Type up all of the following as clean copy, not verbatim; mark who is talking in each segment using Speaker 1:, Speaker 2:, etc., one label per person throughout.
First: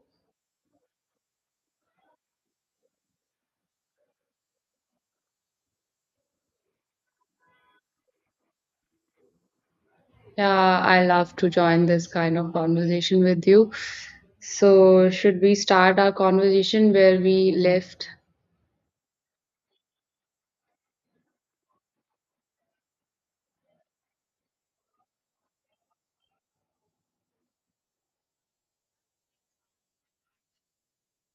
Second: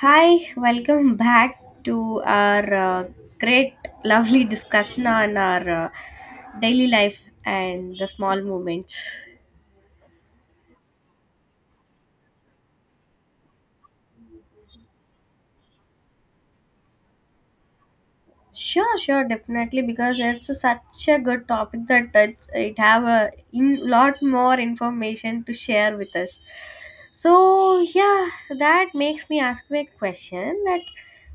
Speaker 1: Hi, welcome back to our great, lovely discussion on our daily life and the small moments.
Speaker 2: Yeah, I love to join this kind of conversation with you. So, should we start our conversation where we left?
Speaker 1: Sure, sure, definitely, because such a good topic that it have a in, lot more information to share with us. So yeah, that makes me ask you a question that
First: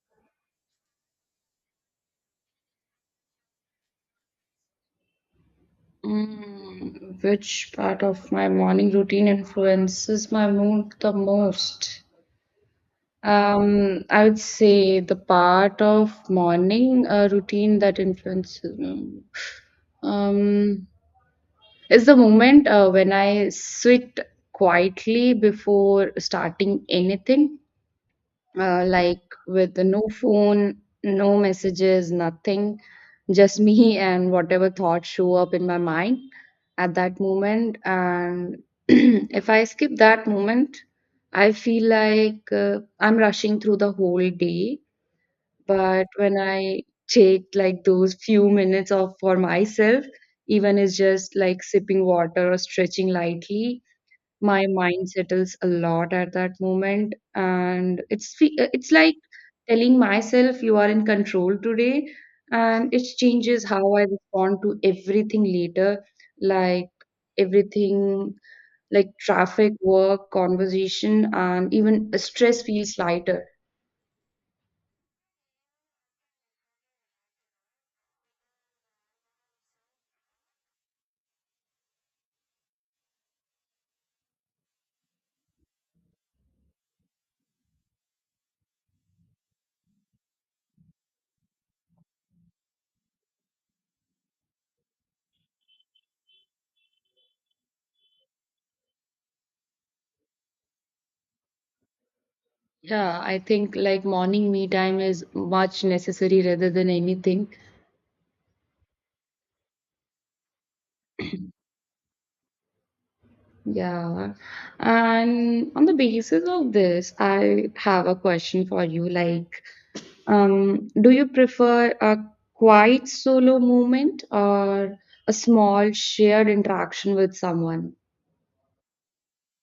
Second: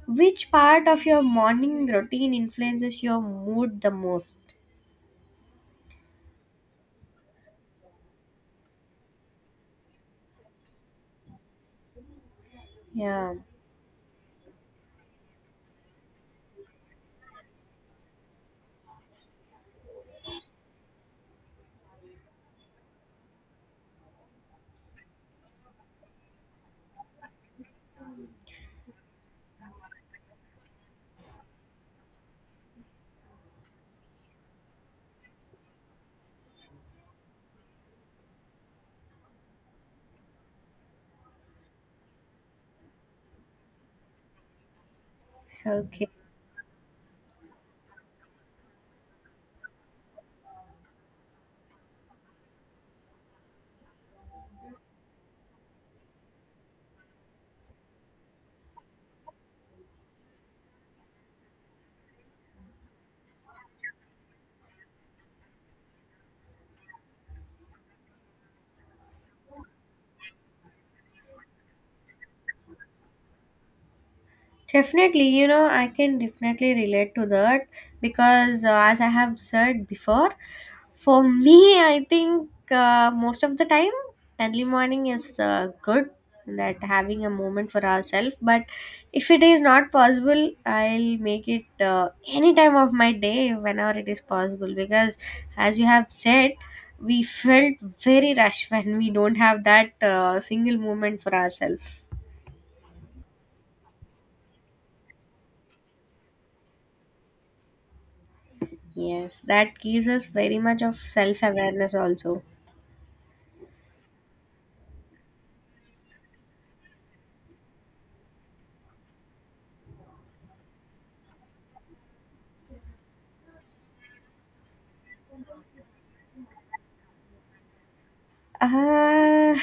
Speaker 1: which part of your morning routine influences your mood the most?
Speaker 2: Mm, which part of my morning routine influences my mood the most?
Speaker 1: Yeah.
Speaker 2: I would say the part of morning routine that influences my mood. Um, is the moment when I sit quietly before starting anything like with no phone, no messages, nothing, just me and whatever thoughts show up in my mind at that moment. And if I skip that moment, I feel like I'm rushing through the whole day.
Speaker 1: Okay.
Speaker 2: But when I take like those few minutes of for myself, even it's just like sipping water or stretching lightly, my mind settles a lot at that moment, and it's like telling myself you are in control today, and it changes how I respond to everything later, like everything, like traffic, work, conversation, and even stress feels lighter.
Speaker 1: Definitely, you know, I can definitely relate to that because, as I have said before, for me, I think most of the time, early morning is good that having a moment for ourselves. But if it is not possible, I'll make it any time of my day whenever it is possible because, as you have said, we felt very rushed when we don't have that single moment for ourselves.
Speaker 2: Yeah, I think like morning me time is much necessary rather than anything.
Speaker 1: Yes, that gives us very much of self awareness also.
Speaker 2: Yeah, and on the basis of this, I have a question for you, like, do you prefer a quiet solo moment or a small shared interaction with someone?
Speaker 1: Uh,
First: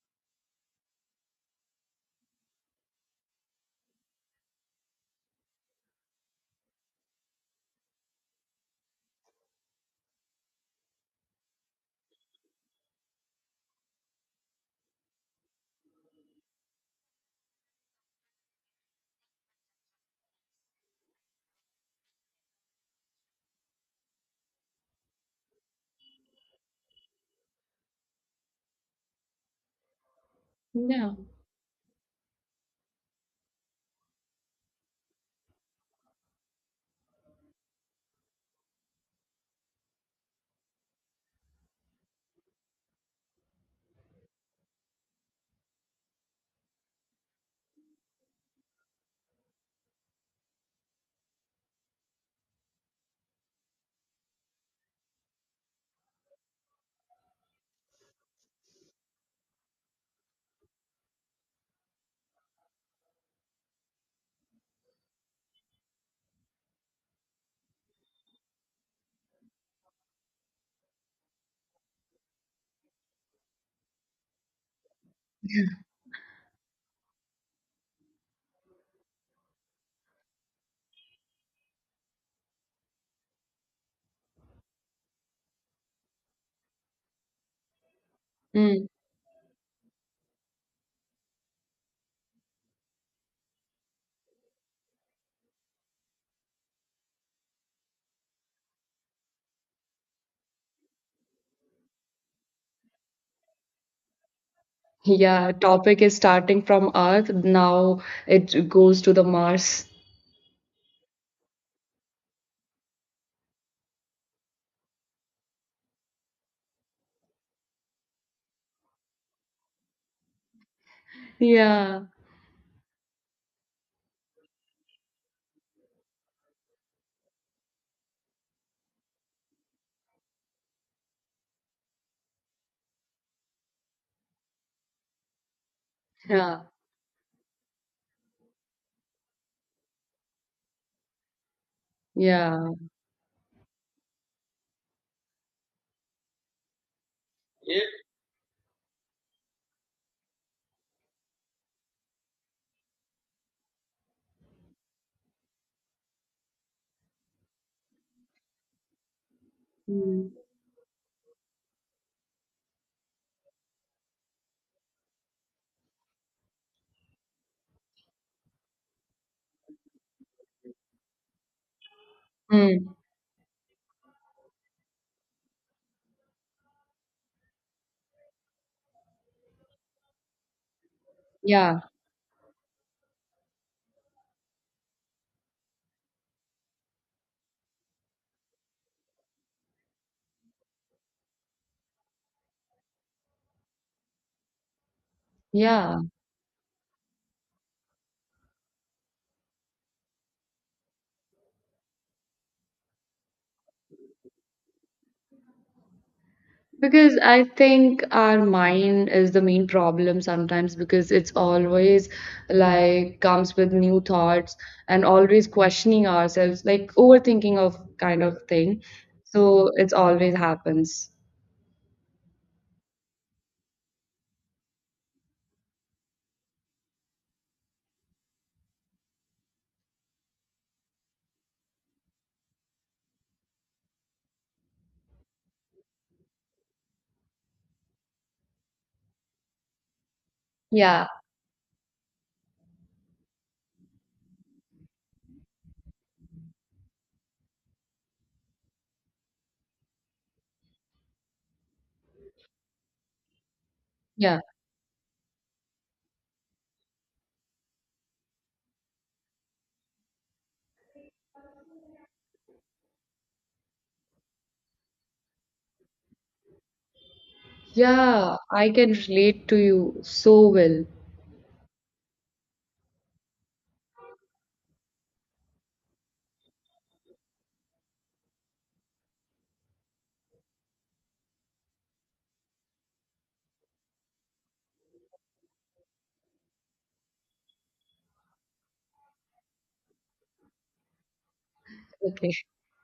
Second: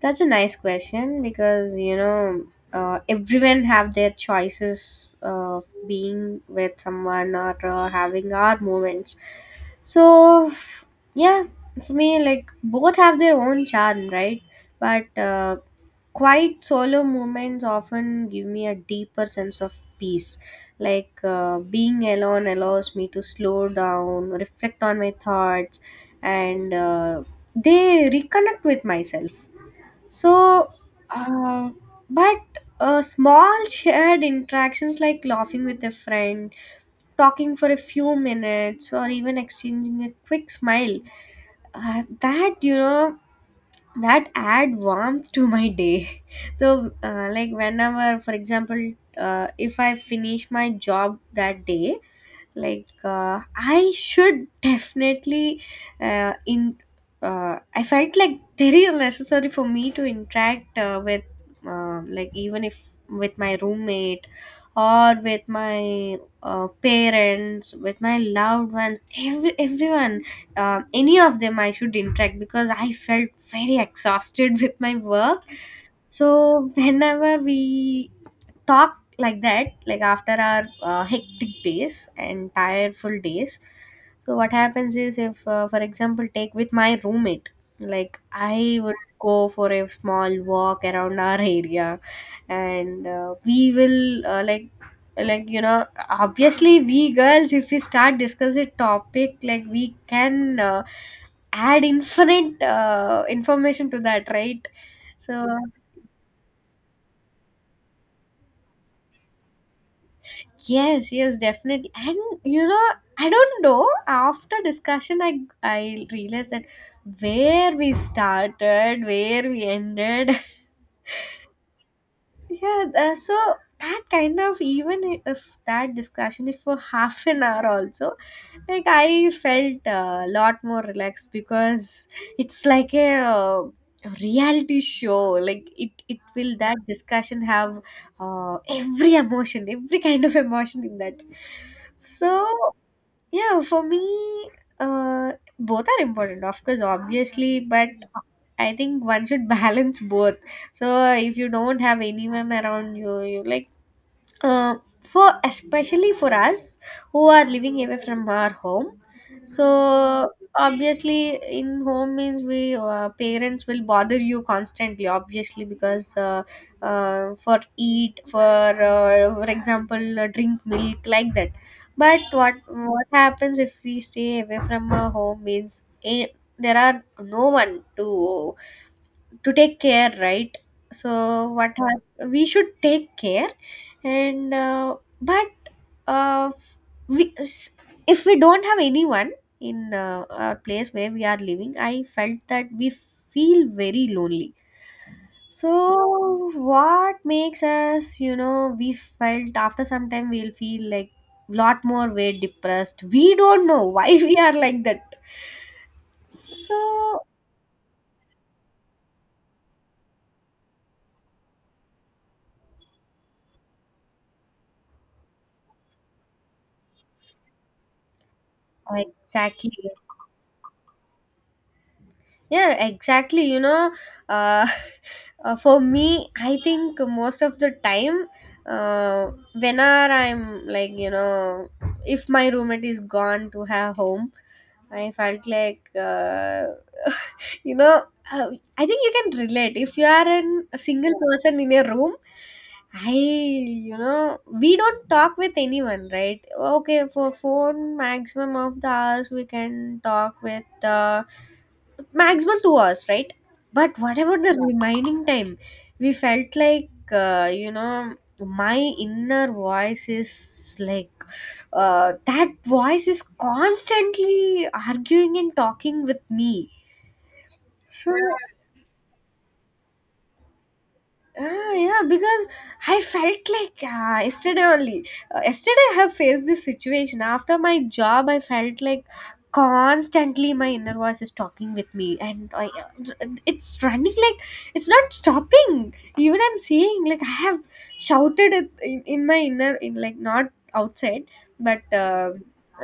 Speaker 1: that's a nice question because you know everyone have their choices of being with someone or having our moments. So f- yeah, for me like both have their own charm, right? But quiet solo moments often give me a deeper sense of peace. Like being alone allows me to slow down, reflect on my thoughts, and they reconnect with myself so
Speaker 2: Yeah.
Speaker 1: uh, but small shared interactions like laughing with a friend talking for a few minutes or even exchanging a quick smile that you know that add warmth to my day so like whenever for example if I finish my job that day like I should definitely in I felt like there is necessary for me to interact with like even if with my roommate or with my parents with my loved ones everyone any of them I should interact because I felt very exhausted with my work so whenever we talk like that like after our hectic days and tireful days so what happens is if for example take with my roommate like I
Speaker 2: Mm.
Speaker 1: would go for a small walk around our area and we will like you know obviously we girls if we start discussing topic like we can add infinite information to that right so
Speaker 2: Yeah, topic is starting from Earth, now it goes to the Mars.
Speaker 1: Yes, yes, definitely. And you know, I don't know. After discussion, I realized that where we started, where we ended.
Speaker 2: Yeah,
Speaker 1: Yeah, so that kind of even if that discussion is for half an hour also, like I felt a lot more relaxed because it's like a reality show. Like it will
Speaker 2: yeah,
Speaker 1: that discussion have every emotion, every kind of emotion in that. So
Speaker 2: yeah.
Speaker 1: yeah, for me, uh, both are important, of course, obviously, but I think one should balance both. So if you don't have anyone around you, like uh, for especially for us who are living away from our home so
Speaker 2: Mm.
Speaker 1: obviously in home means we parents will bother you constantly obviously because for eat for example drink milk like that but
Speaker 2: Mm.
Speaker 1: what happens if we stay away from our home means there are no one to take care right so
Speaker 2: Yeah,
Speaker 1: we should take care and uh, we, s- if we don't have anyone in our place where we are living I felt that we feel very lonely so
Speaker 2: yeah.
Speaker 1: what makes us you know we felt after some time we'll feel like lot more way depressed we don't know why we are like that
Speaker 2: Because
Speaker 1: so
Speaker 2: I think our mind is the main problem sometimes, because it's always like comes with new thoughts and always questioning ourselves, like overthinking of kind of thing.
Speaker 1: exactly.
Speaker 2: So it's always happens.
Speaker 1: Yeah, exactly. You know, uh, for me, I think most of the time, whenever I'm like, you know, if my roommate is gone to her home, I felt like, you know, uh, I think you can relate. If you are a
Speaker 2: Yeah,
Speaker 1: single person in a room, you know, we don't talk with anyone, right? Okay, for phone, maximum of the hours we can talk with. Maximum 2 hours right but what
Speaker 2: yeah,
Speaker 1: about the remaining time we felt like you know my inner voice is like that voice is constantly arguing and talking with me so
Speaker 2: yeah. I can relate to you so well.
Speaker 1: Ah, yeah, because I felt like yesterday only. Yesterday, I have faced this situation. After my job, I felt like constantly my inner voice is talking with me, and it's running like it's not stopping. Even I'm saying like I have shouted it in my inner, in like not outside, but.
Speaker 2: Okay.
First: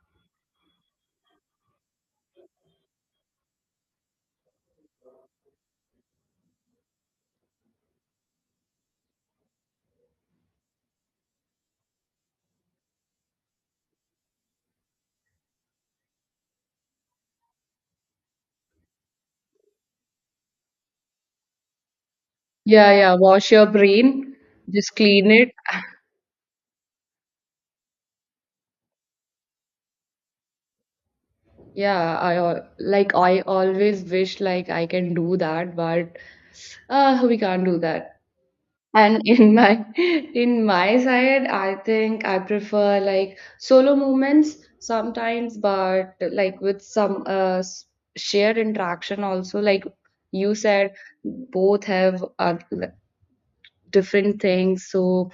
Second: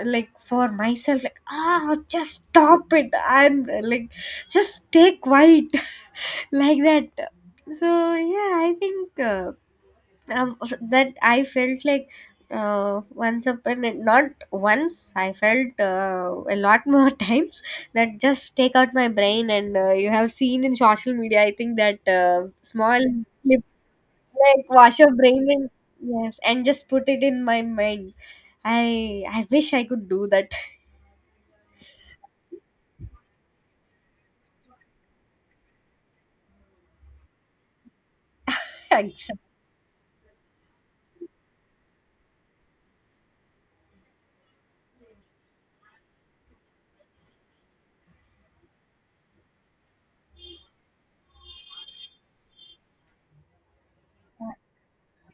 Speaker 1: Like for myself like ah just stop it I'm like just stay quiet like that so yeah I think so that I felt like not once I felt a lot more times that just take out my brain and you have seen in social media I think that
Speaker 2: Yeah,
Speaker 1: small
Speaker 2: yeah. Wash
Speaker 1: clip
Speaker 2: your brain,
Speaker 1: like
Speaker 2: just
Speaker 1: wash your
Speaker 2: clean
Speaker 1: brain
Speaker 2: it.
Speaker 1: and yes and just put it in my mind I wish I could do that.
Speaker 2: Like I always wish like I can do that, but we can't do that. And
Speaker 1: Actually.
Speaker 2: in my in my side, I think I prefer like solo moments sometimes, but like with some shared interaction also. Like you said, both have different things. So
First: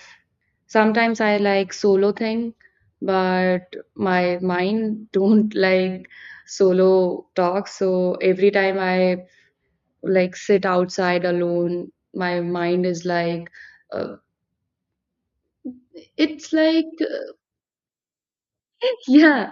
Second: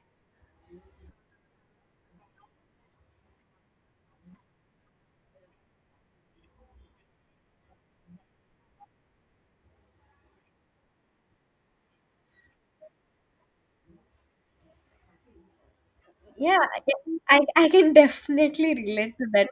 Speaker 2: sometimes I like solo thing, but my mind don't like solo talk. So every time I like sit outside alone, my mind is like uh, it's
Speaker 1: Yeah, I,
Speaker 2: like
Speaker 1: can- I I can definitely relate to that.
Speaker 2: yeah,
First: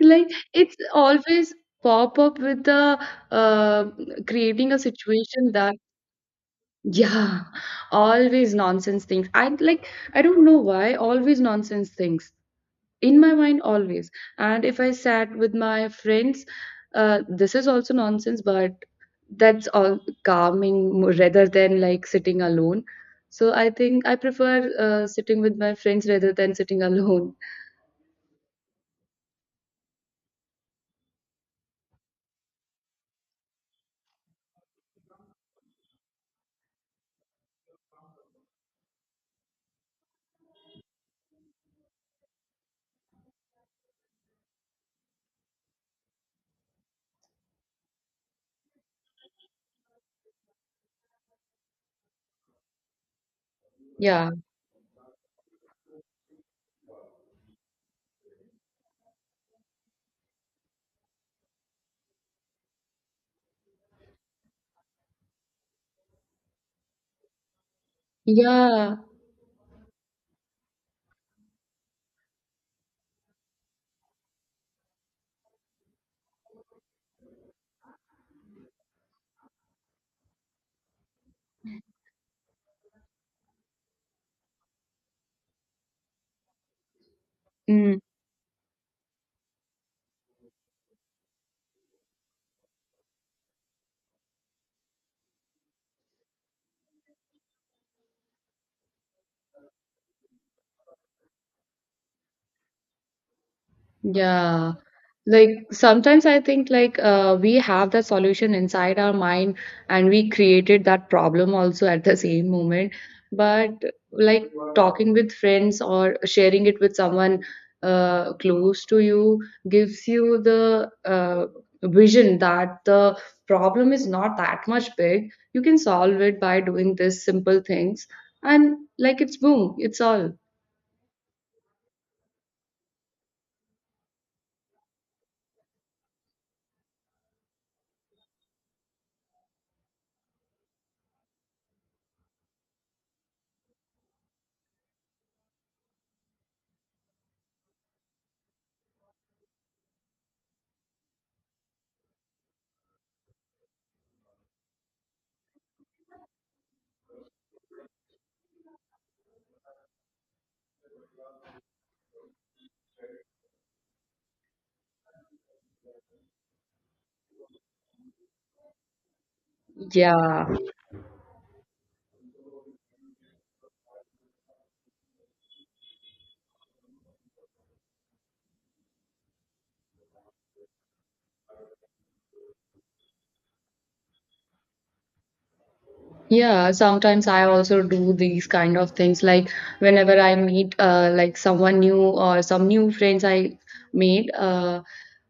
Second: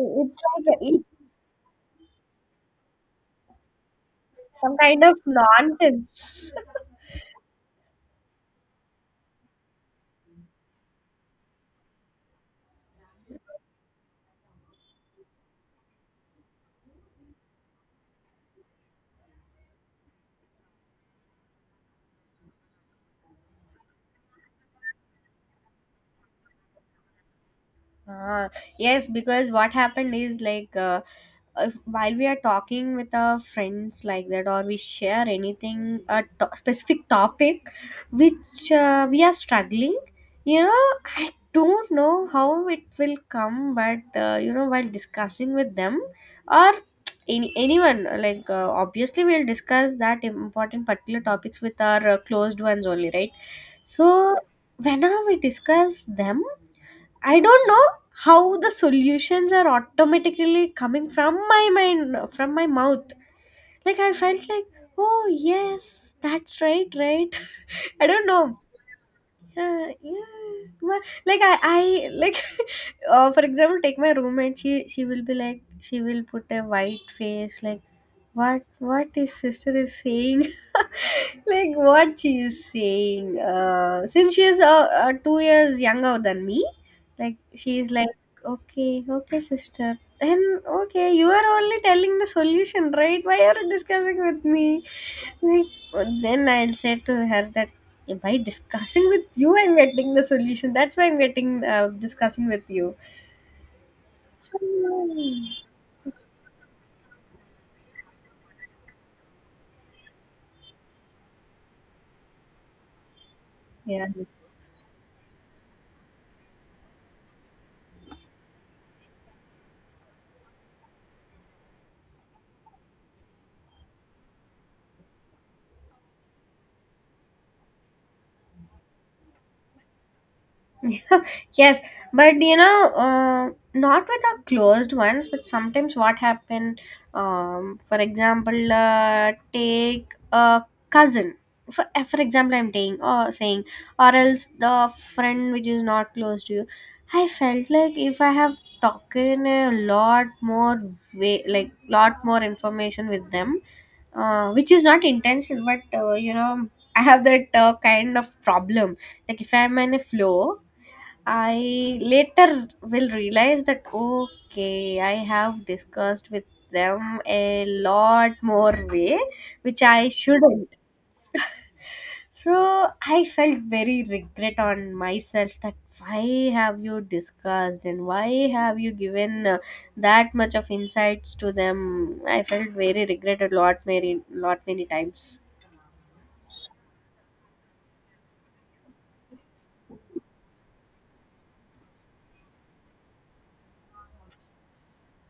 Speaker 2: like
Speaker 1: like
Speaker 2: it's
Speaker 1: it's
Speaker 2: always pop up with the uh, creating
Speaker 1: some
Speaker 2: a
Speaker 1: kind of
Speaker 2: situation that
Speaker 1: nonsense.
Speaker 2: yeah, always nonsense things. I don't know why always nonsense things in my mind always. And if I sat with my friends, this is also nonsense, but that's all calming rather than like sitting alone. So I think I prefer sitting with my friends rather than sitting alone.
Speaker 1: Ah, yes, because what happened is like if, while we are talking with our friends like that, or we share anything specific topic which we are struggling, you know, I don't know how it will come, but you know, while discussing with them or anyone, like obviously we'll discuss that important particular topics with our closed ones only, right?
Speaker 2: Yeah.
Speaker 1: So whenever we discuss them I don't know how the solutions are automatically coming from my mind, from my mouth. Like I felt like, oh yes, that's right, right. I don't know.
Speaker 2: Yeah.
Speaker 1: Yeah. Like I like, for example, take my roommate. She will be like, she will put a white face, like what what his sister is saying like what she is saying since she is 2 years younger than me like she is
Speaker 2: Mm,
Speaker 1: like okay okay sister then okay you are only telling the solution right why are you discussing with me like then I'll say to her that by discussing with you I'm getting the solution that's why I'm getting discussing with you so,
Speaker 2: yeah. Like sometimes I think like we have that solution inside our mind, and we created that problem also at the same moment. But
Speaker 1: yeah
Speaker 2: like talking with friends or sharing it with someone close to you gives you the vision that the problem is not that much big. You can solve it by doing this simple things, and like it's boom, it's all.
Speaker 1: yes but you know not with our closed ones but sometimes what happen for example take a cousin for, for example I'm saying or saying or else the friend which is not close to you I felt like if I have talking a lot more way like lot more information with them which is not intentional but you know I have that kind of problem like if I'm in a flow I later will realize that okay, I have discussed with them a lot more way, which I
Speaker 2: Yeah.
Speaker 1: shouldn't. So I felt very regret on myself that why have you discussed and why have you given that much of insights to them? I felt very regret a lot, lot many times.
Speaker 2: Yeah, sometimes I also do these kind of things. Like whenever I meet like someone new or some new friends I made, uh,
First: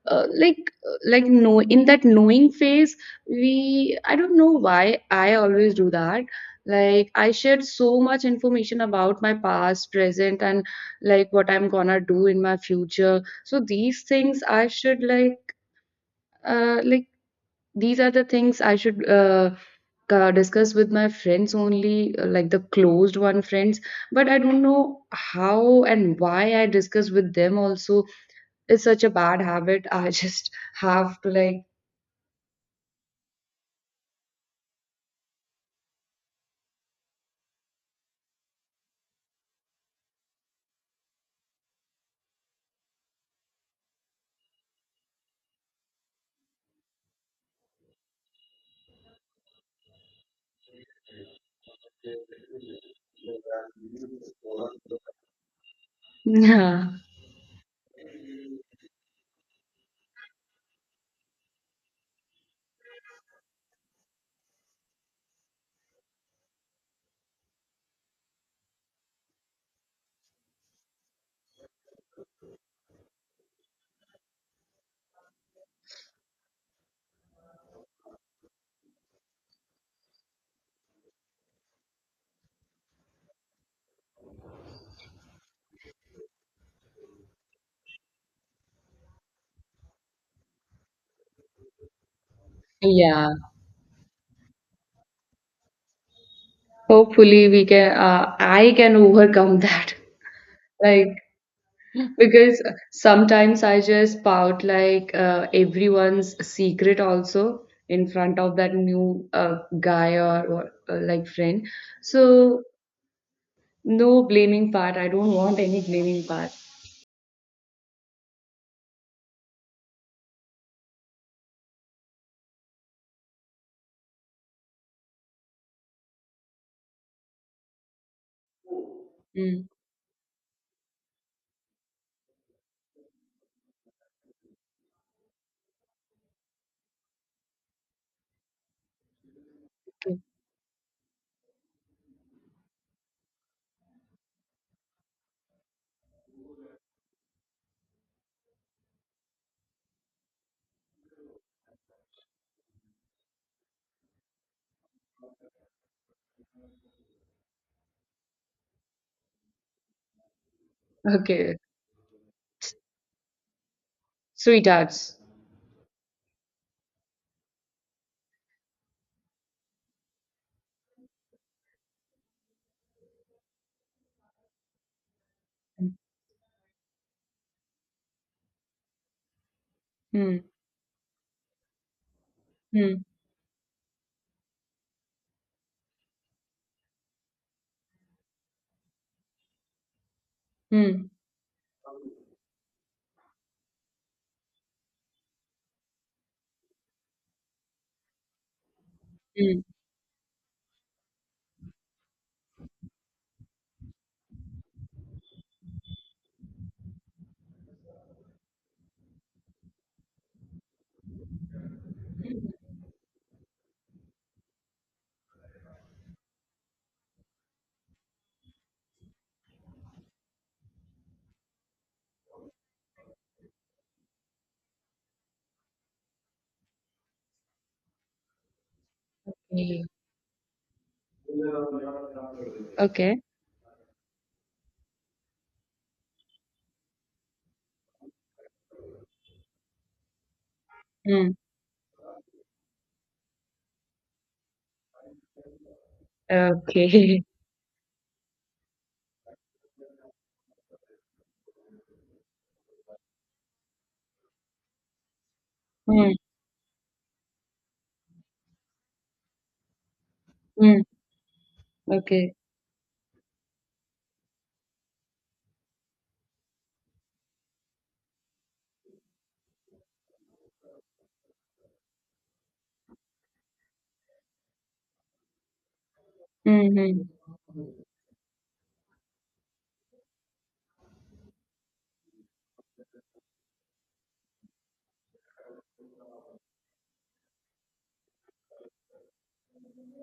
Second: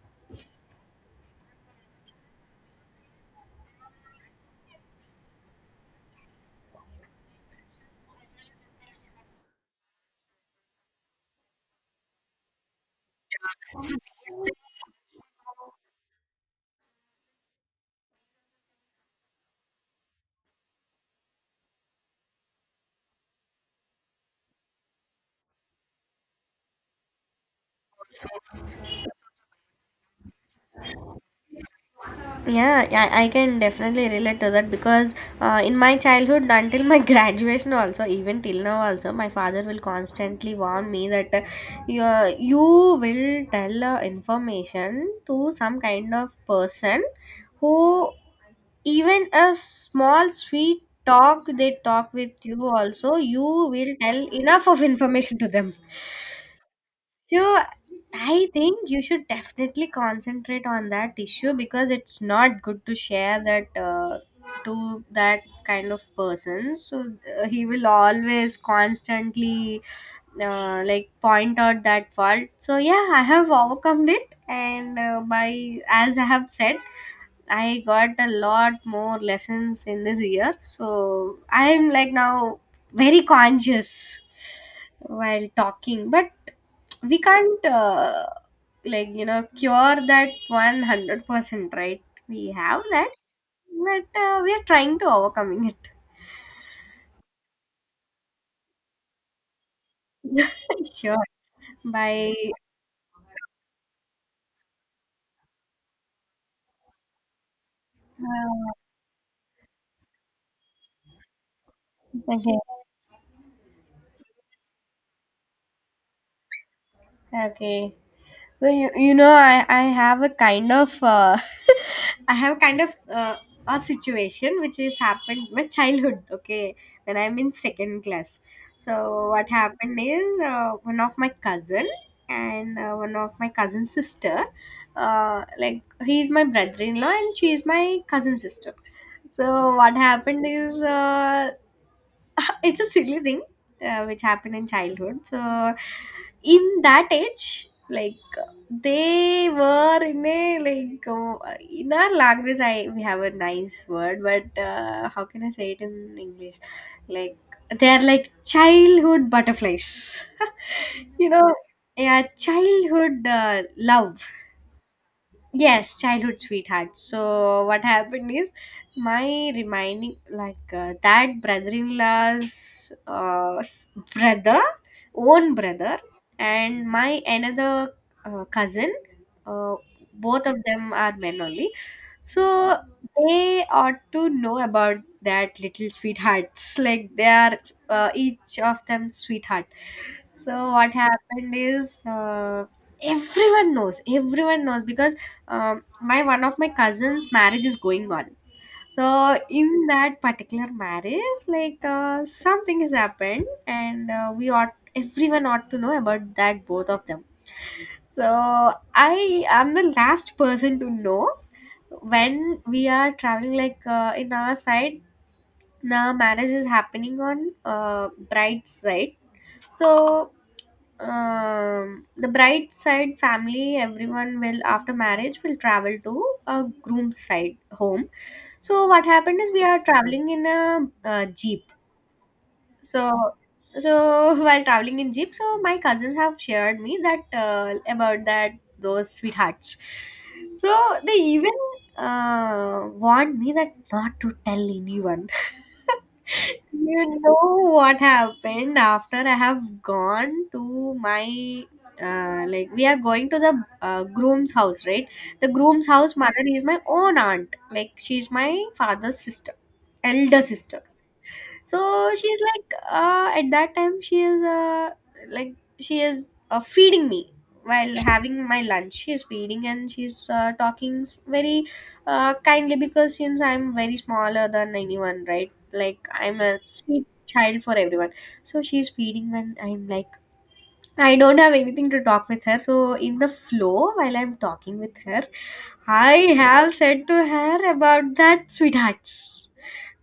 Speaker 2: uh, like no, in that knowing phase, we I don't know why I always do that. Like I shared so much information about my past, present, and like what I'm gonna do in my future. So these things I should like these are the things I should discuss with my friends only, like the closed one friends. But I don't know how and why I discuss with them also. It's such a bad habit. I just have to like,
Speaker 1: Yeah, yeah, I can definitely relate to that because in my childhood, until my graduation, also even till now, also my father will constantly warn me that you you will tell information to some kind of person who even a small sweet talk they talk with you also you will tell enough of information to them
Speaker 2: yeah,
Speaker 1: so I think you should definitely concentrate on that issue because it's not good to share that to that kind of person. So he will always constantly like point out that fault. So yeah, I have overcome it, and by as I have said, I got a lot more lessons in this year. So I'm like now very conscious while talking. But we can't like you know cure that 100%, right? We have that,
Speaker 2: yeah.
Speaker 1: but we are trying to overcoming it.
Speaker 2: Hopefully we can, I can overcome that.
Speaker 1: Sure.
Speaker 2: Like,
Speaker 1: By
Speaker 2: because sometimes I just pout like everyone's secret also in front of
Speaker 1: uh,
Speaker 2: that new guy, or, or like friend.
Speaker 1: okay.
Speaker 2: So no blaming part. I don't want any blaming part.
Speaker 1: Okay. So you know I have a kind of I have kind of uh, a situation which has happened my childhood. Okay, when I'm in second class. So what
Speaker 2: Mm.
Speaker 1: happened is one of my cousin and one of my cousin sister. Like he is my brother-in-law and she is my cousin sister. So what
Speaker 2: Okay.
Speaker 1: happened is it's a silly thing which happened in childhood so in that age like they were in a like in our language I we have a nice word but how can I say it in English like they are like childhood butterflies you know
Speaker 2: Okay.
Speaker 1: yeah childhood love
Speaker 2: Sweethearts.
Speaker 1: Yes, childhood sweetheart. So what happened is my reminding like that brother, own brother, and my another cousin. Uh,
Speaker 2: Hmm.
Speaker 1: both of them are men only. So
Speaker 2: Hmm.
Speaker 1: they ought to know about that little sweethearts. Like they are each of them sweetheart. So what
Speaker 2: Hmm.
Speaker 1: happened is everyone knows. Everyone knows because my one of my cousins' marriage is going on. So
Speaker 2: Hmm.
Speaker 1: in that particular marriage, like something has happened, and we ought everyone ought to know about that both of them, so I am the last person to know when we are traveling. Like in our side, the marriage is happening on bride's side. So the bride's side family, everyone will after marriage will travel to a groom's side home. So what happened is we are traveling in a, jeep. So,
Speaker 2: Okay.
Speaker 1: so while traveling in jeep, so my cousins have shared me that about that those sweethearts. So they
Speaker 2: Hmm.
Speaker 1: even warned me that not to tell anyone.
Speaker 2: Okay. Mm.
Speaker 1: You
Speaker 2: Okay.
Speaker 1: know what happened after I have gone to my like we are going to the groom's house, right? The groom's
Speaker 2: Mm.
Speaker 1: house mother is my own aunt, like she's my father's sister, elder sister,
Speaker 2: Mm.
Speaker 1: so
Speaker 2: Okay.
Speaker 1: she's like at that time she is like she is feeding me. While having my lunch she is feeding and she's very kindly, because since I'm very smaller than anyone, right? Like I'm a
Speaker 2: Mm-hmm.
Speaker 1: sweet child for everyone, so she's feeding when I'm like, I don't have anything to talk with her, so in the flow while I'm talking with her, I have said to her about that sweethearts.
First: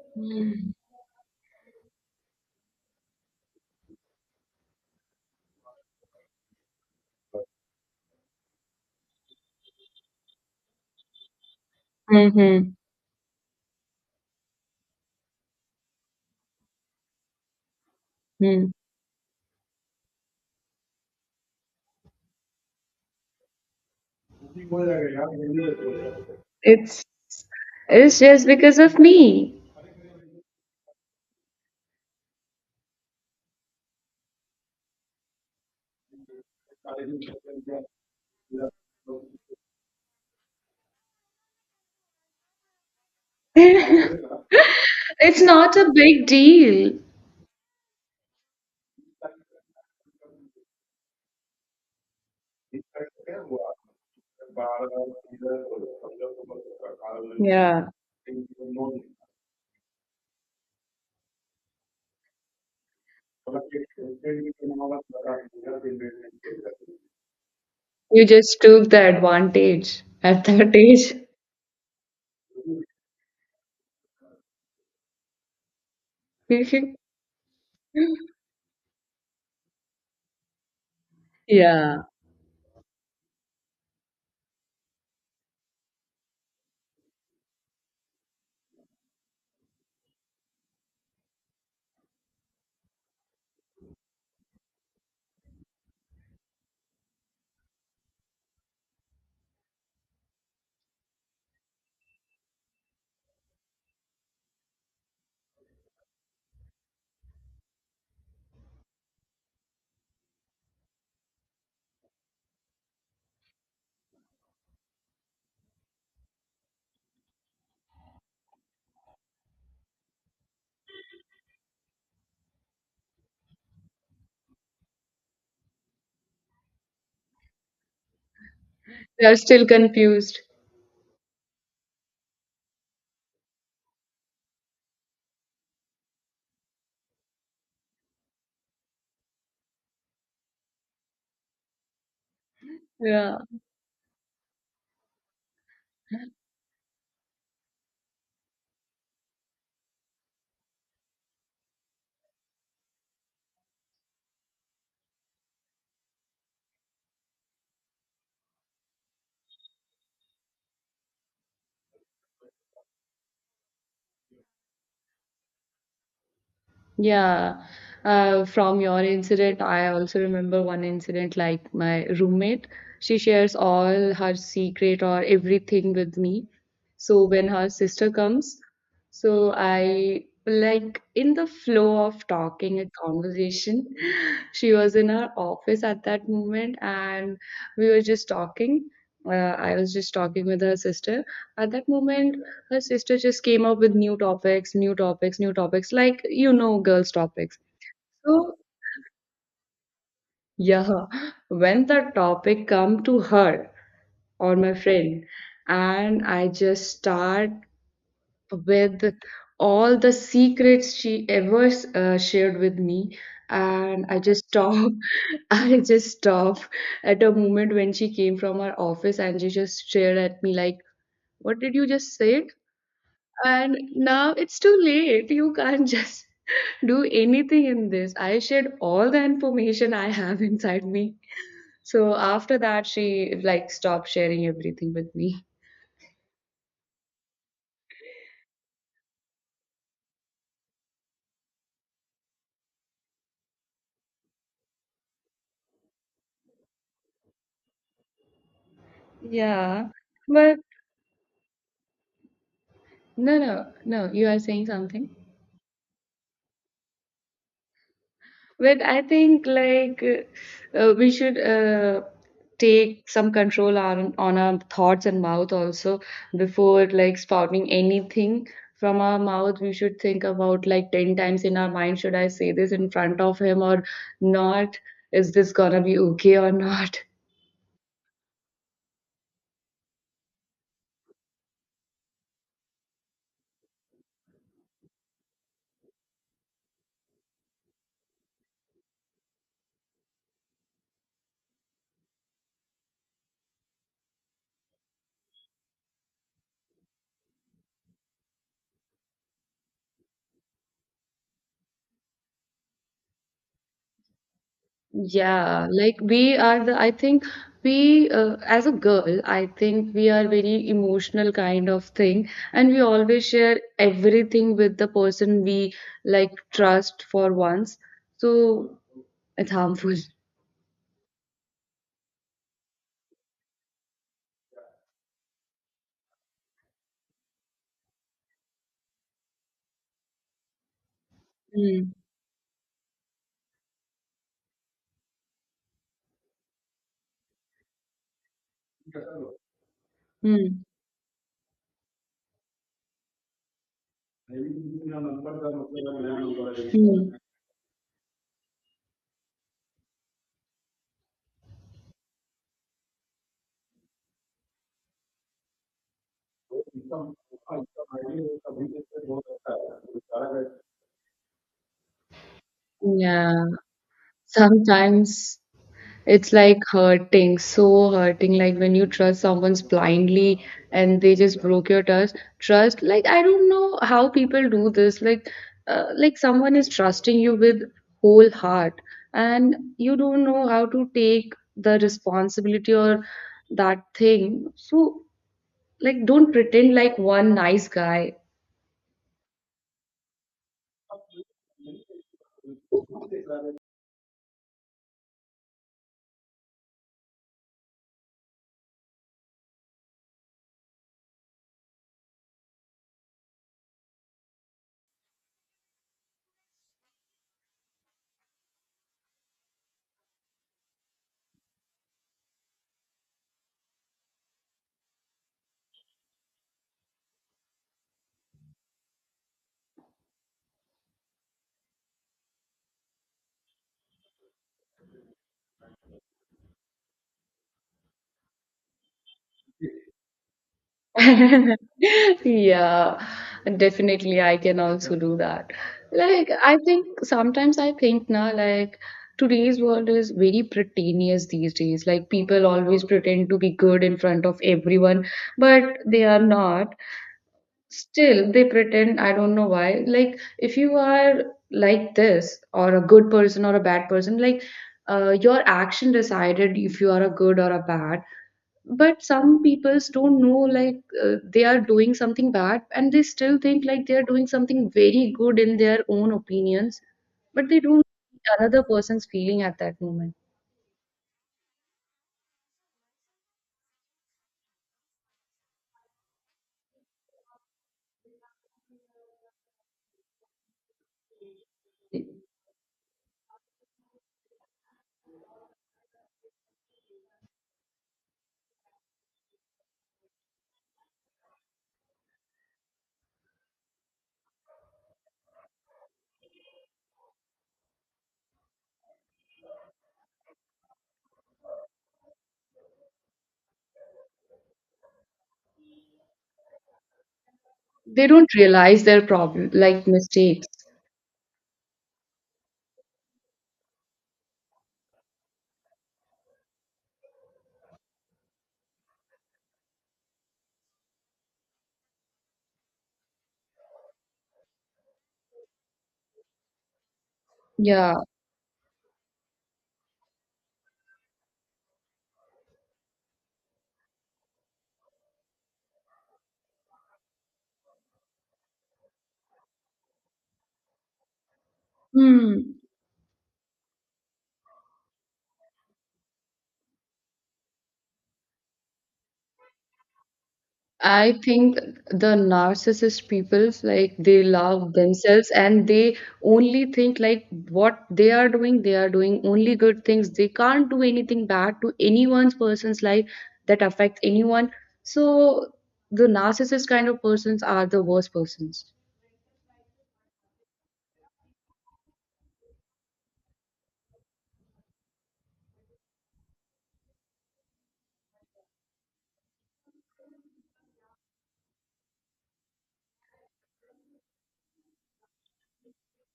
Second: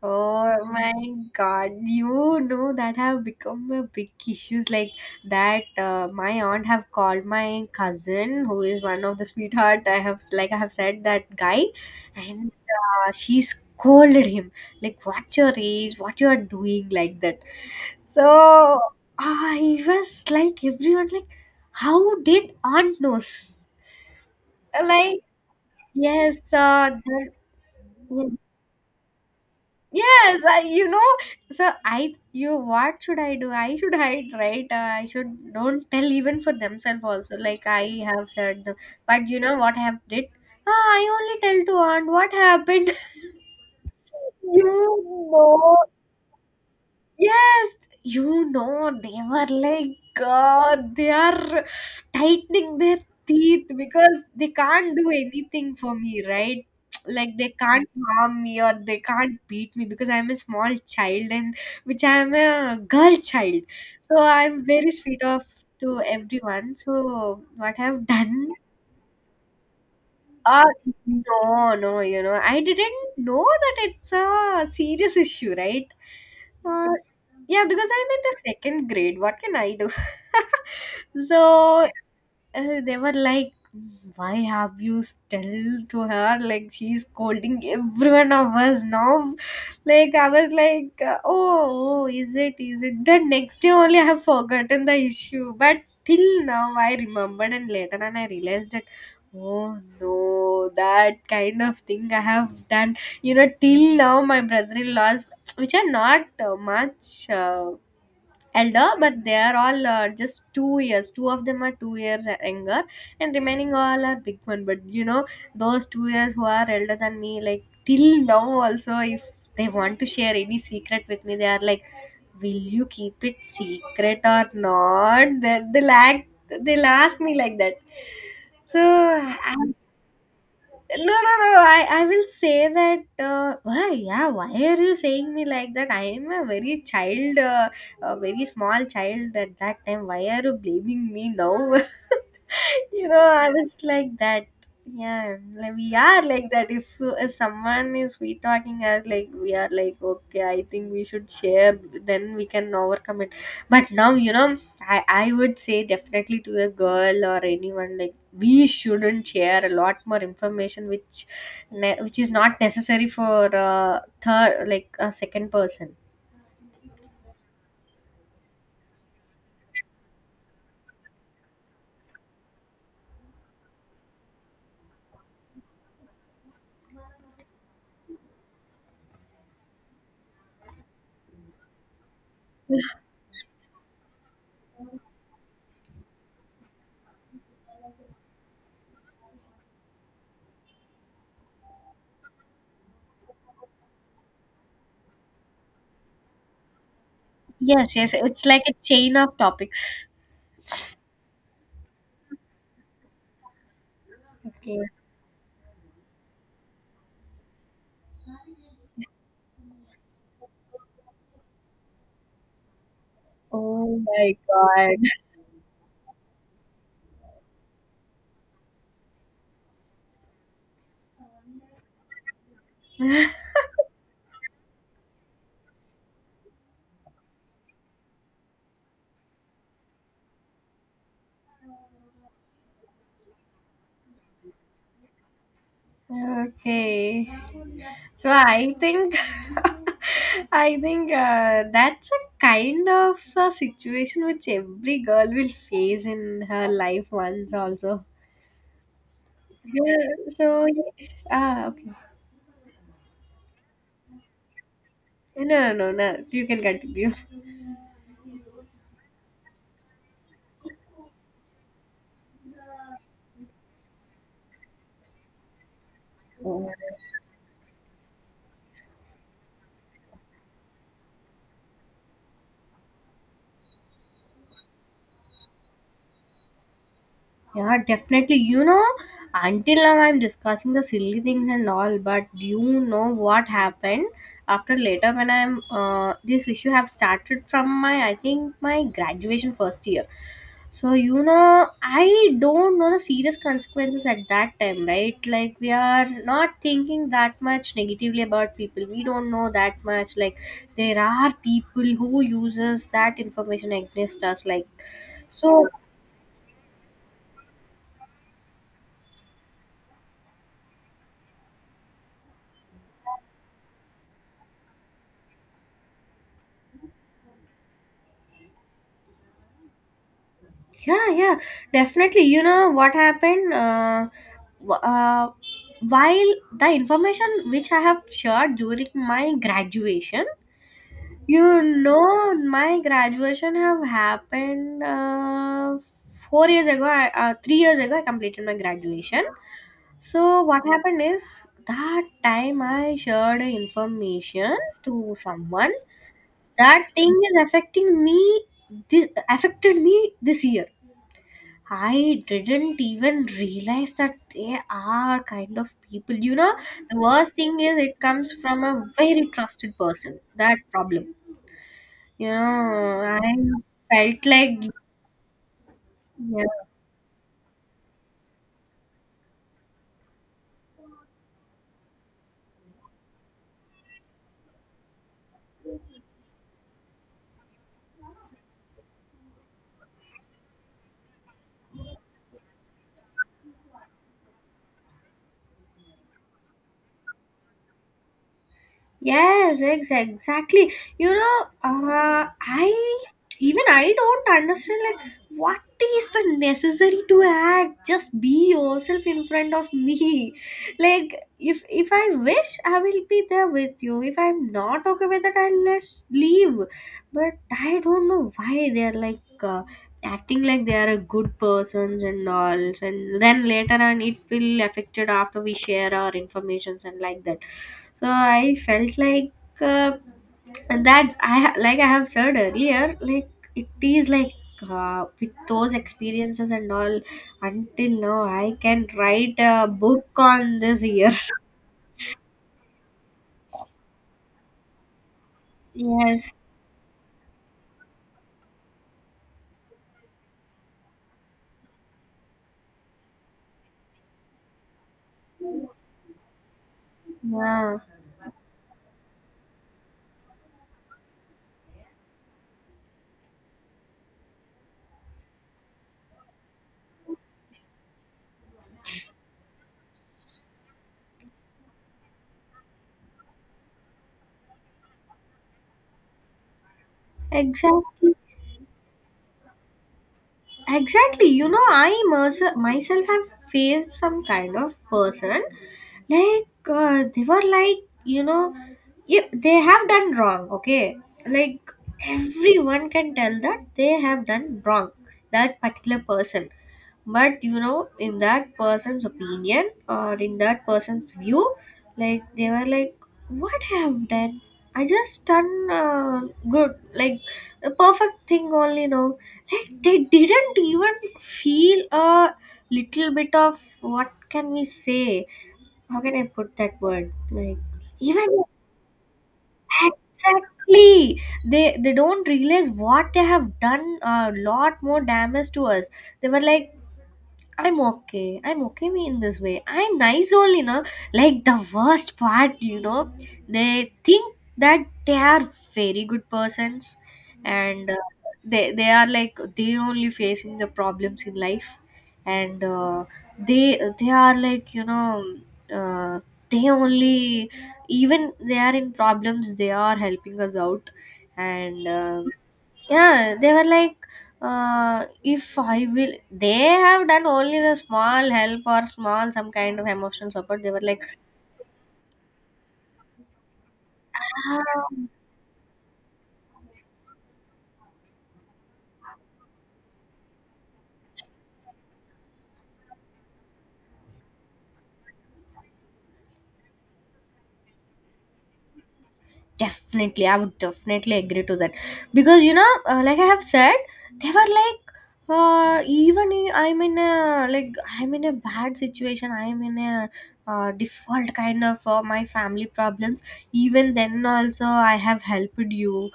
Speaker 1: Oh my god, you know that have become a big issues like that. My aunt have called my cousin, who is one of the sweetheart. I have said that guy, and she scolded him like, "What's your age? What you are doing like that?"
Speaker 2: Mm-hmm.
Speaker 1: So I was like, everyone like, how did aunt knows? Like yes,
Speaker 2: It's
Speaker 1: that,
Speaker 2: just because of me.
Speaker 1: yes, I, you know, so what should I do? I should hide, right? I should don't tell even for themselves also. Like I have said, but you know what I have did? Ah, I only tell to aunt what happened. You
Speaker 2: It's not
Speaker 1: know.
Speaker 2: a big deal.
Speaker 1: Yes, you know, they were like, God, they are tightening their teeth because they can't do anything for me, right? Like they can't
Speaker 2: Yeah.
Speaker 1: harm me or they can't beat me because I'm a small child and which I'm a girl child. So I'm very sweet off to everyone. So what I've
Speaker 2: You
Speaker 1: done.
Speaker 2: just took the advantage at
Speaker 1: uh,
Speaker 2: that age.
Speaker 1: no, no, you know, I didn't know that it's a serious issue, right? Uh, yeah, because I'm in the second grade. What can I do? So
Speaker 2: Yeah.
Speaker 1: they were like why have you still to her, like she's scolding everyone of us now. Like I was like oh, is it the next day only I have forgotten the issue, but till now I remembered and later on I realized that oh no, that kind of thing I have done. You know, till now my brother-in-laws, which are not much elder, but they are all just 2 years, two of them are 2 years younger, and remaining all are big one. But you know, those 2 years who are elder than me, like till now also if they want to share any secret with me, they are like, will you keep it secret or not? They'll ask me like that. So
Speaker 2: They're
Speaker 1: I,
Speaker 2: still confused.
Speaker 1: no, I will say that, why yeah, why are you saying me like that? I am a very child, a very small child at that time. Why are you blaming me now? You know,
Speaker 2: Yeah.
Speaker 1: I was like that. Yeah, like we are like that. If someone is sweet talking us, like we are like okay, I think we should share, then we can overcome it. But now, you know, I would say definitely to a girl or anyone, like we shouldn't share a lot more information which which is not necessary for third like a second person.
Speaker 2: Yeah, from your incident, I also remember one incident, like my roommate. She shares all her secret or everything with me. So when her sister comes, so I like in the flow of talking and conversation, she was in her office at that moment, and we were just talking. Uh, I was just talking with her sister. At that moment, her sister just came up with new topics, new topics, new topics, like you know, girls' topics.
Speaker 1: Yes, yes. It's
Speaker 2: So
Speaker 1: like a chain of topics.
Speaker 2: yeah, when the topic come to her or my
Speaker 1: Okay.
Speaker 2: friend, and I just start with all the secrets she ever shared with me,
Speaker 1: Oh
Speaker 2: and I
Speaker 1: my
Speaker 2: just stop.
Speaker 1: god.
Speaker 2: I just stop at a moment when she came from her office and she just stared at me like, "What did you just say?" And now it's too late. You can't just do anything in this. I shared all the information I have inside me. So after that, she like stopped sharing everything with me.
Speaker 1: Okay, so I think I think that's a kind of a situation which every girl will face in her life once also.
Speaker 2: Yeah.
Speaker 1: Yeah,
Speaker 2: But
Speaker 1: so okay.
Speaker 2: no, no, no, you are saying something.
Speaker 1: No, no, no, no. You can continue.
Speaker 2: But I think like we should take some control on our thoughts and mouth also before like spouting anything from our mouth. We should think about like ten times in our mind: should I say this in front of him or not? Is this gonna be okay or not?
Speaker 1: Yeah, definitely. You know, until now I'm discussing the silly things and all, but you know what happened after later when I'm this issue have started from my I think my graduation first year. So you know, I don't know the serious consequences at that time, right? Like we are not thinking that much negatively about people. We don't know that much. Like there are people who uses that information against us. Like so.
Speaker 2: Yeah, like we are I think we, as a girl, I think we are very emotional kind of thing, and we always share everything with the person we like trust for once. So it's harmful.
Speaker 1: Yeah, yeah, definitely. You know what happened? W- uh, while the information which I have shared during my graduation, you
Speaker 2: Mm,
Speaker 1: know, my graduation have happened 4 years ago. 3 years ago, I completed my graduation. So
Speaker 2: mm,
Speaker 1: what happened is, that time I shared information to someone. That thing
Speaker 2: mm.
Speaker 1: is affecting me. This affected me this year. I didn't even realize that they are kind of people. You know, the worst thing is it comes from a very trusted person. That problem. You know, I
Speaker 2: Yeah,
Speaker 1: felt like,
Speaker 2: sometimes. It's
Speaker 1: yeah.
Speaker 2: like hurting, so hurting. Like when you trust someone's blindly and they just broke your trust. Like I don't know how people do this. Like someone is trusting you with whole heart, and you don't know how to take the responsibility or that thing. So, like, don't pretend like one nice guy.
Speaker 1: Yes, exactly. You know, I don't understand like what is the necessary to act. Just be yourself in front of me. Like if I wish, I will be there with you. If I'm not okay with it, I'll just leave. But I don't know why they're like. Acting like they are a good persons and all, and then later on it will affected after we share our informations and like that. So I felt like uh, I have said earlier, like it is like with those experiences and all, until now I can write a book on this year.
Speaker 2: Yeah, definitely I can also do that. Like
Speaker 1: Yes,
Speaker 2: I think sometimes I think now like today's world is very pretentious these days. Like people always pretend to be good in front of everyone, but they are not.
Speaker 1: yeah,
Speaker 2: Still, they pretend, I don't know why. Like, if you are like this, or a good person or a bad person, like, your action decided if you are a good or a bad. But some peoples don't know, like, they are doing something bad, and they still think, like, they are doing something very good in their own opinions, but they don't
Speaker 1: exactly.
Speaker 2: see another person's feeling at that moment.
Speaker 1: Exactly. You know, myself have faced some kind of person. Like, they were like, you know, yeah, they have done wrong, okay? Like, everyone can tell that they have done wrong, that particular person. But you know, in that person's opinion or in that person's view, like they were like, what I have done, I just done good, like a perfect thing only, no? Like they didn't even feel a little bit of, what can we say, how can I put that word, like
Speaker 2: They
Speaker 1: even
Speaker 2: don't realize their problem, like, mistakes.
Speaker 1: exactly, they don't realize what they have done, a lot more damage to us. They were like, I'm okay. I'm okay me in this way. I'm nice only, no? Like the worst part, you know, they think that they are very good persons, and
Speaker 2: Yeah.
Speaker 1: they are like they only facing the problems in life, and they are like, you know, uh, they only, even they are in problems, they are helping us out. And um,
Speaker 2: Hmm.
Speaker 1: yeah, they were like, if I will, they have done only the small help or small some kind of emotional support. They were like,
Speaker 2: I think the narcissist peoples like they love themselves, and they only think like what they are doing only good things. They can't do anything bad to anyone's person's life that affects anyone. So the narcissist kind of persons are the worst persons.
Speaker 1: definitely I would definitely agree to that. Because you know, like I have said, they were like, I'm in a like, I'm in a bad situation, I'm in a default kind of my family problems. Even then also I have helped you.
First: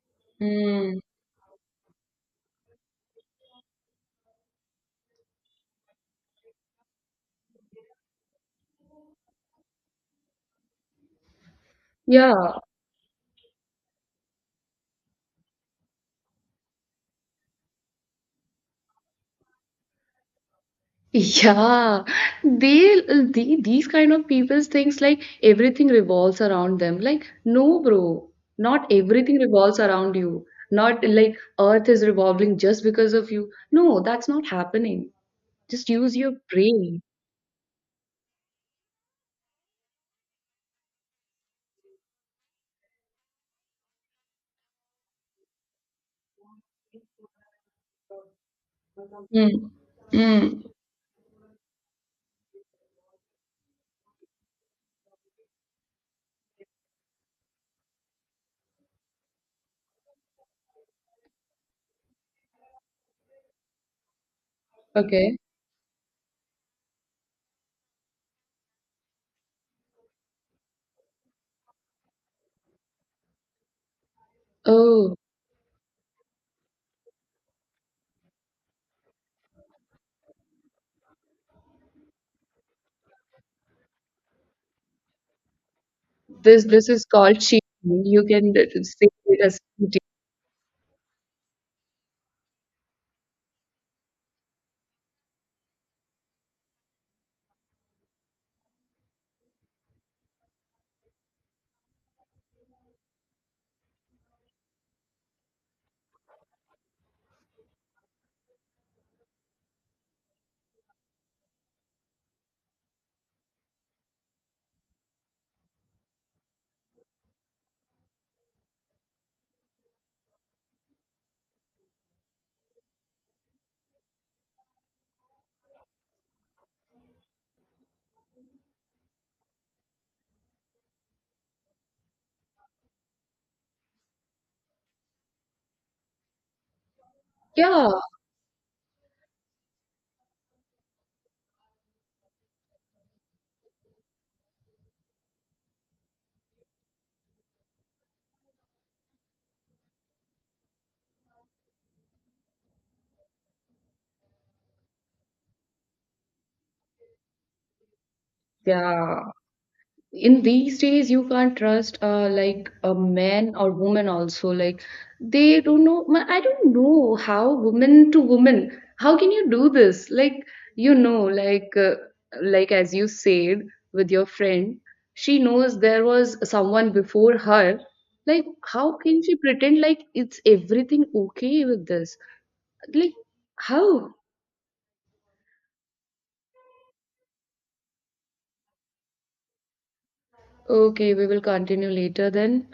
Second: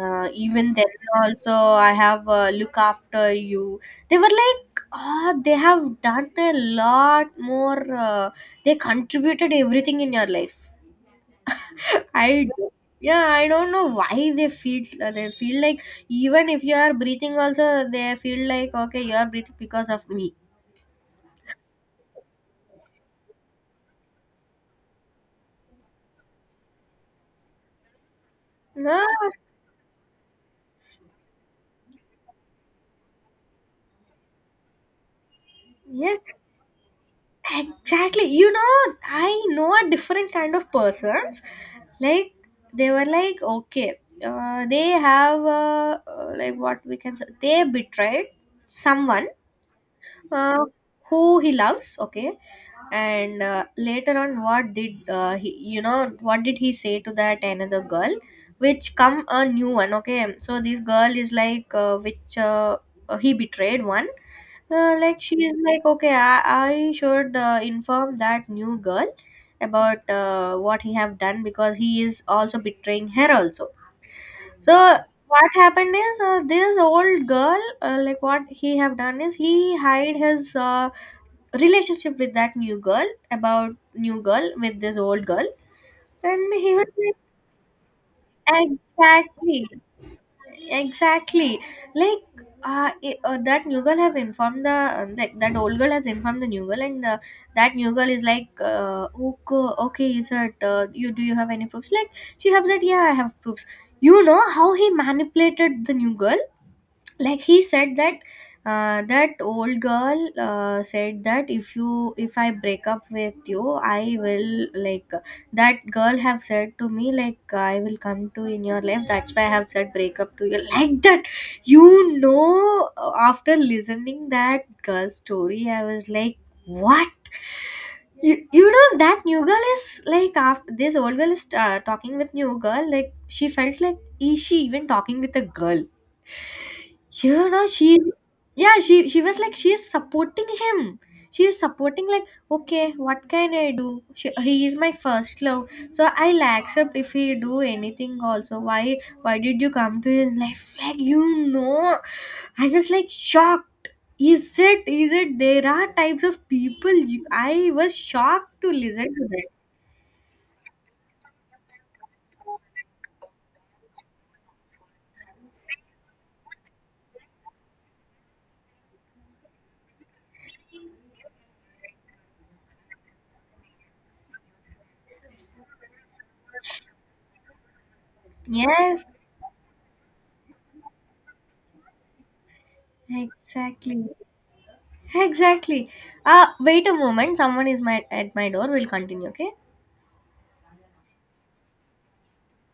Speaker 1: Even then
Speaker 2: Hmm.
Speaker 1: also I have look after you. They were like, oh, they have done a lot more they contributed everything in your life. I
Speaker 2: Yeah,
Speaker 1: don't- yeah, I don't know why they feel, they feel like, even if you are breathing also, they feel like okay, you are breathing because of me.
Speaker 2: Yeah, they, these kind of people thinks like everything revolves around them. Like, no, bro, not
Speaker 1: No,
Speaker 2: everything revolves around you. Not like Earth is revolving just because of you. No, that's not happening. Just use
Speaker 1: yes,
Speaker 2: your brain.
Speaker 1: exactly. You know, I know a different kind of persons. Like they were like okay, they have like what we can say, they betrayed someone,
Speaker 2: Mm.
Speaker 1: uh,
Speaker 2: Mm.
Speaker 1: who he loves, okay? And later on what did he, you know, what did he say to that another girl which come a new one, okay? So this girl is like which he betrayed one. Like she
Speaker 2: Okay.
Speaker 1: is like okay, I should inform that new girl about what he have done, because he is also betraying her also. So
Speaker 2: Oh,
Speaker 1: what happened is this old girl, like what he have done is he hide his relationship with that new girl, about new girl with this old girl. And
Speaker 2: this
Speaker 1: he was
Speaker 2: is called cheating. You can
Speaker 1: like
Speaker 2: say it as
Speaker 1: exactly,
Speaker 2: cheating.
Speaker 1: exactly. Like that new girl have informed the like that old girl has informed the new girl. And that new girl is like okay, okay, is it you, do you have any proofs? Like she have said yeah, I have proofs. You know how he manipulated the new girl? Like he said that that old girl said that if you, if I break up with you, I will like, that girl have said to me like, I will come to in your life, that's why I have said break up to you. Like that, you know. After listening that girl's story, I was like, what? You know, that new girl is like, after this old girl is talking with new girl, like she felt like, is she even talking with a girl? You know,
Speaker 2: Yeah,
Speaker 1: she, yeah, she was like, she is supporting him. She is supporting like, okay, what can I do? He is my first love, so I'll accept if he do anything also. Why did you come to his life? Like you know, I was like shocked. Is it, is it there are types of people, you, I was shocked to listen
Speaker 2: yeah.
Speaker 1: to that.
Speaker 2: In these days you can't trust like a man or woman also, like they don't know I don't know how woman to woman, how can you do this, like, you know, like, like as you said, with your friend, she knows there was someone before her, like, how
Speaker 1: Yes,
Speaker 2: can she pretend like it's everything okay with this, like, how?
Speaker 1: exactly, exactly. Wait a moment, someone is my at my door, we'll continue, okay.
Speaker 2: Okay, we will continue later then.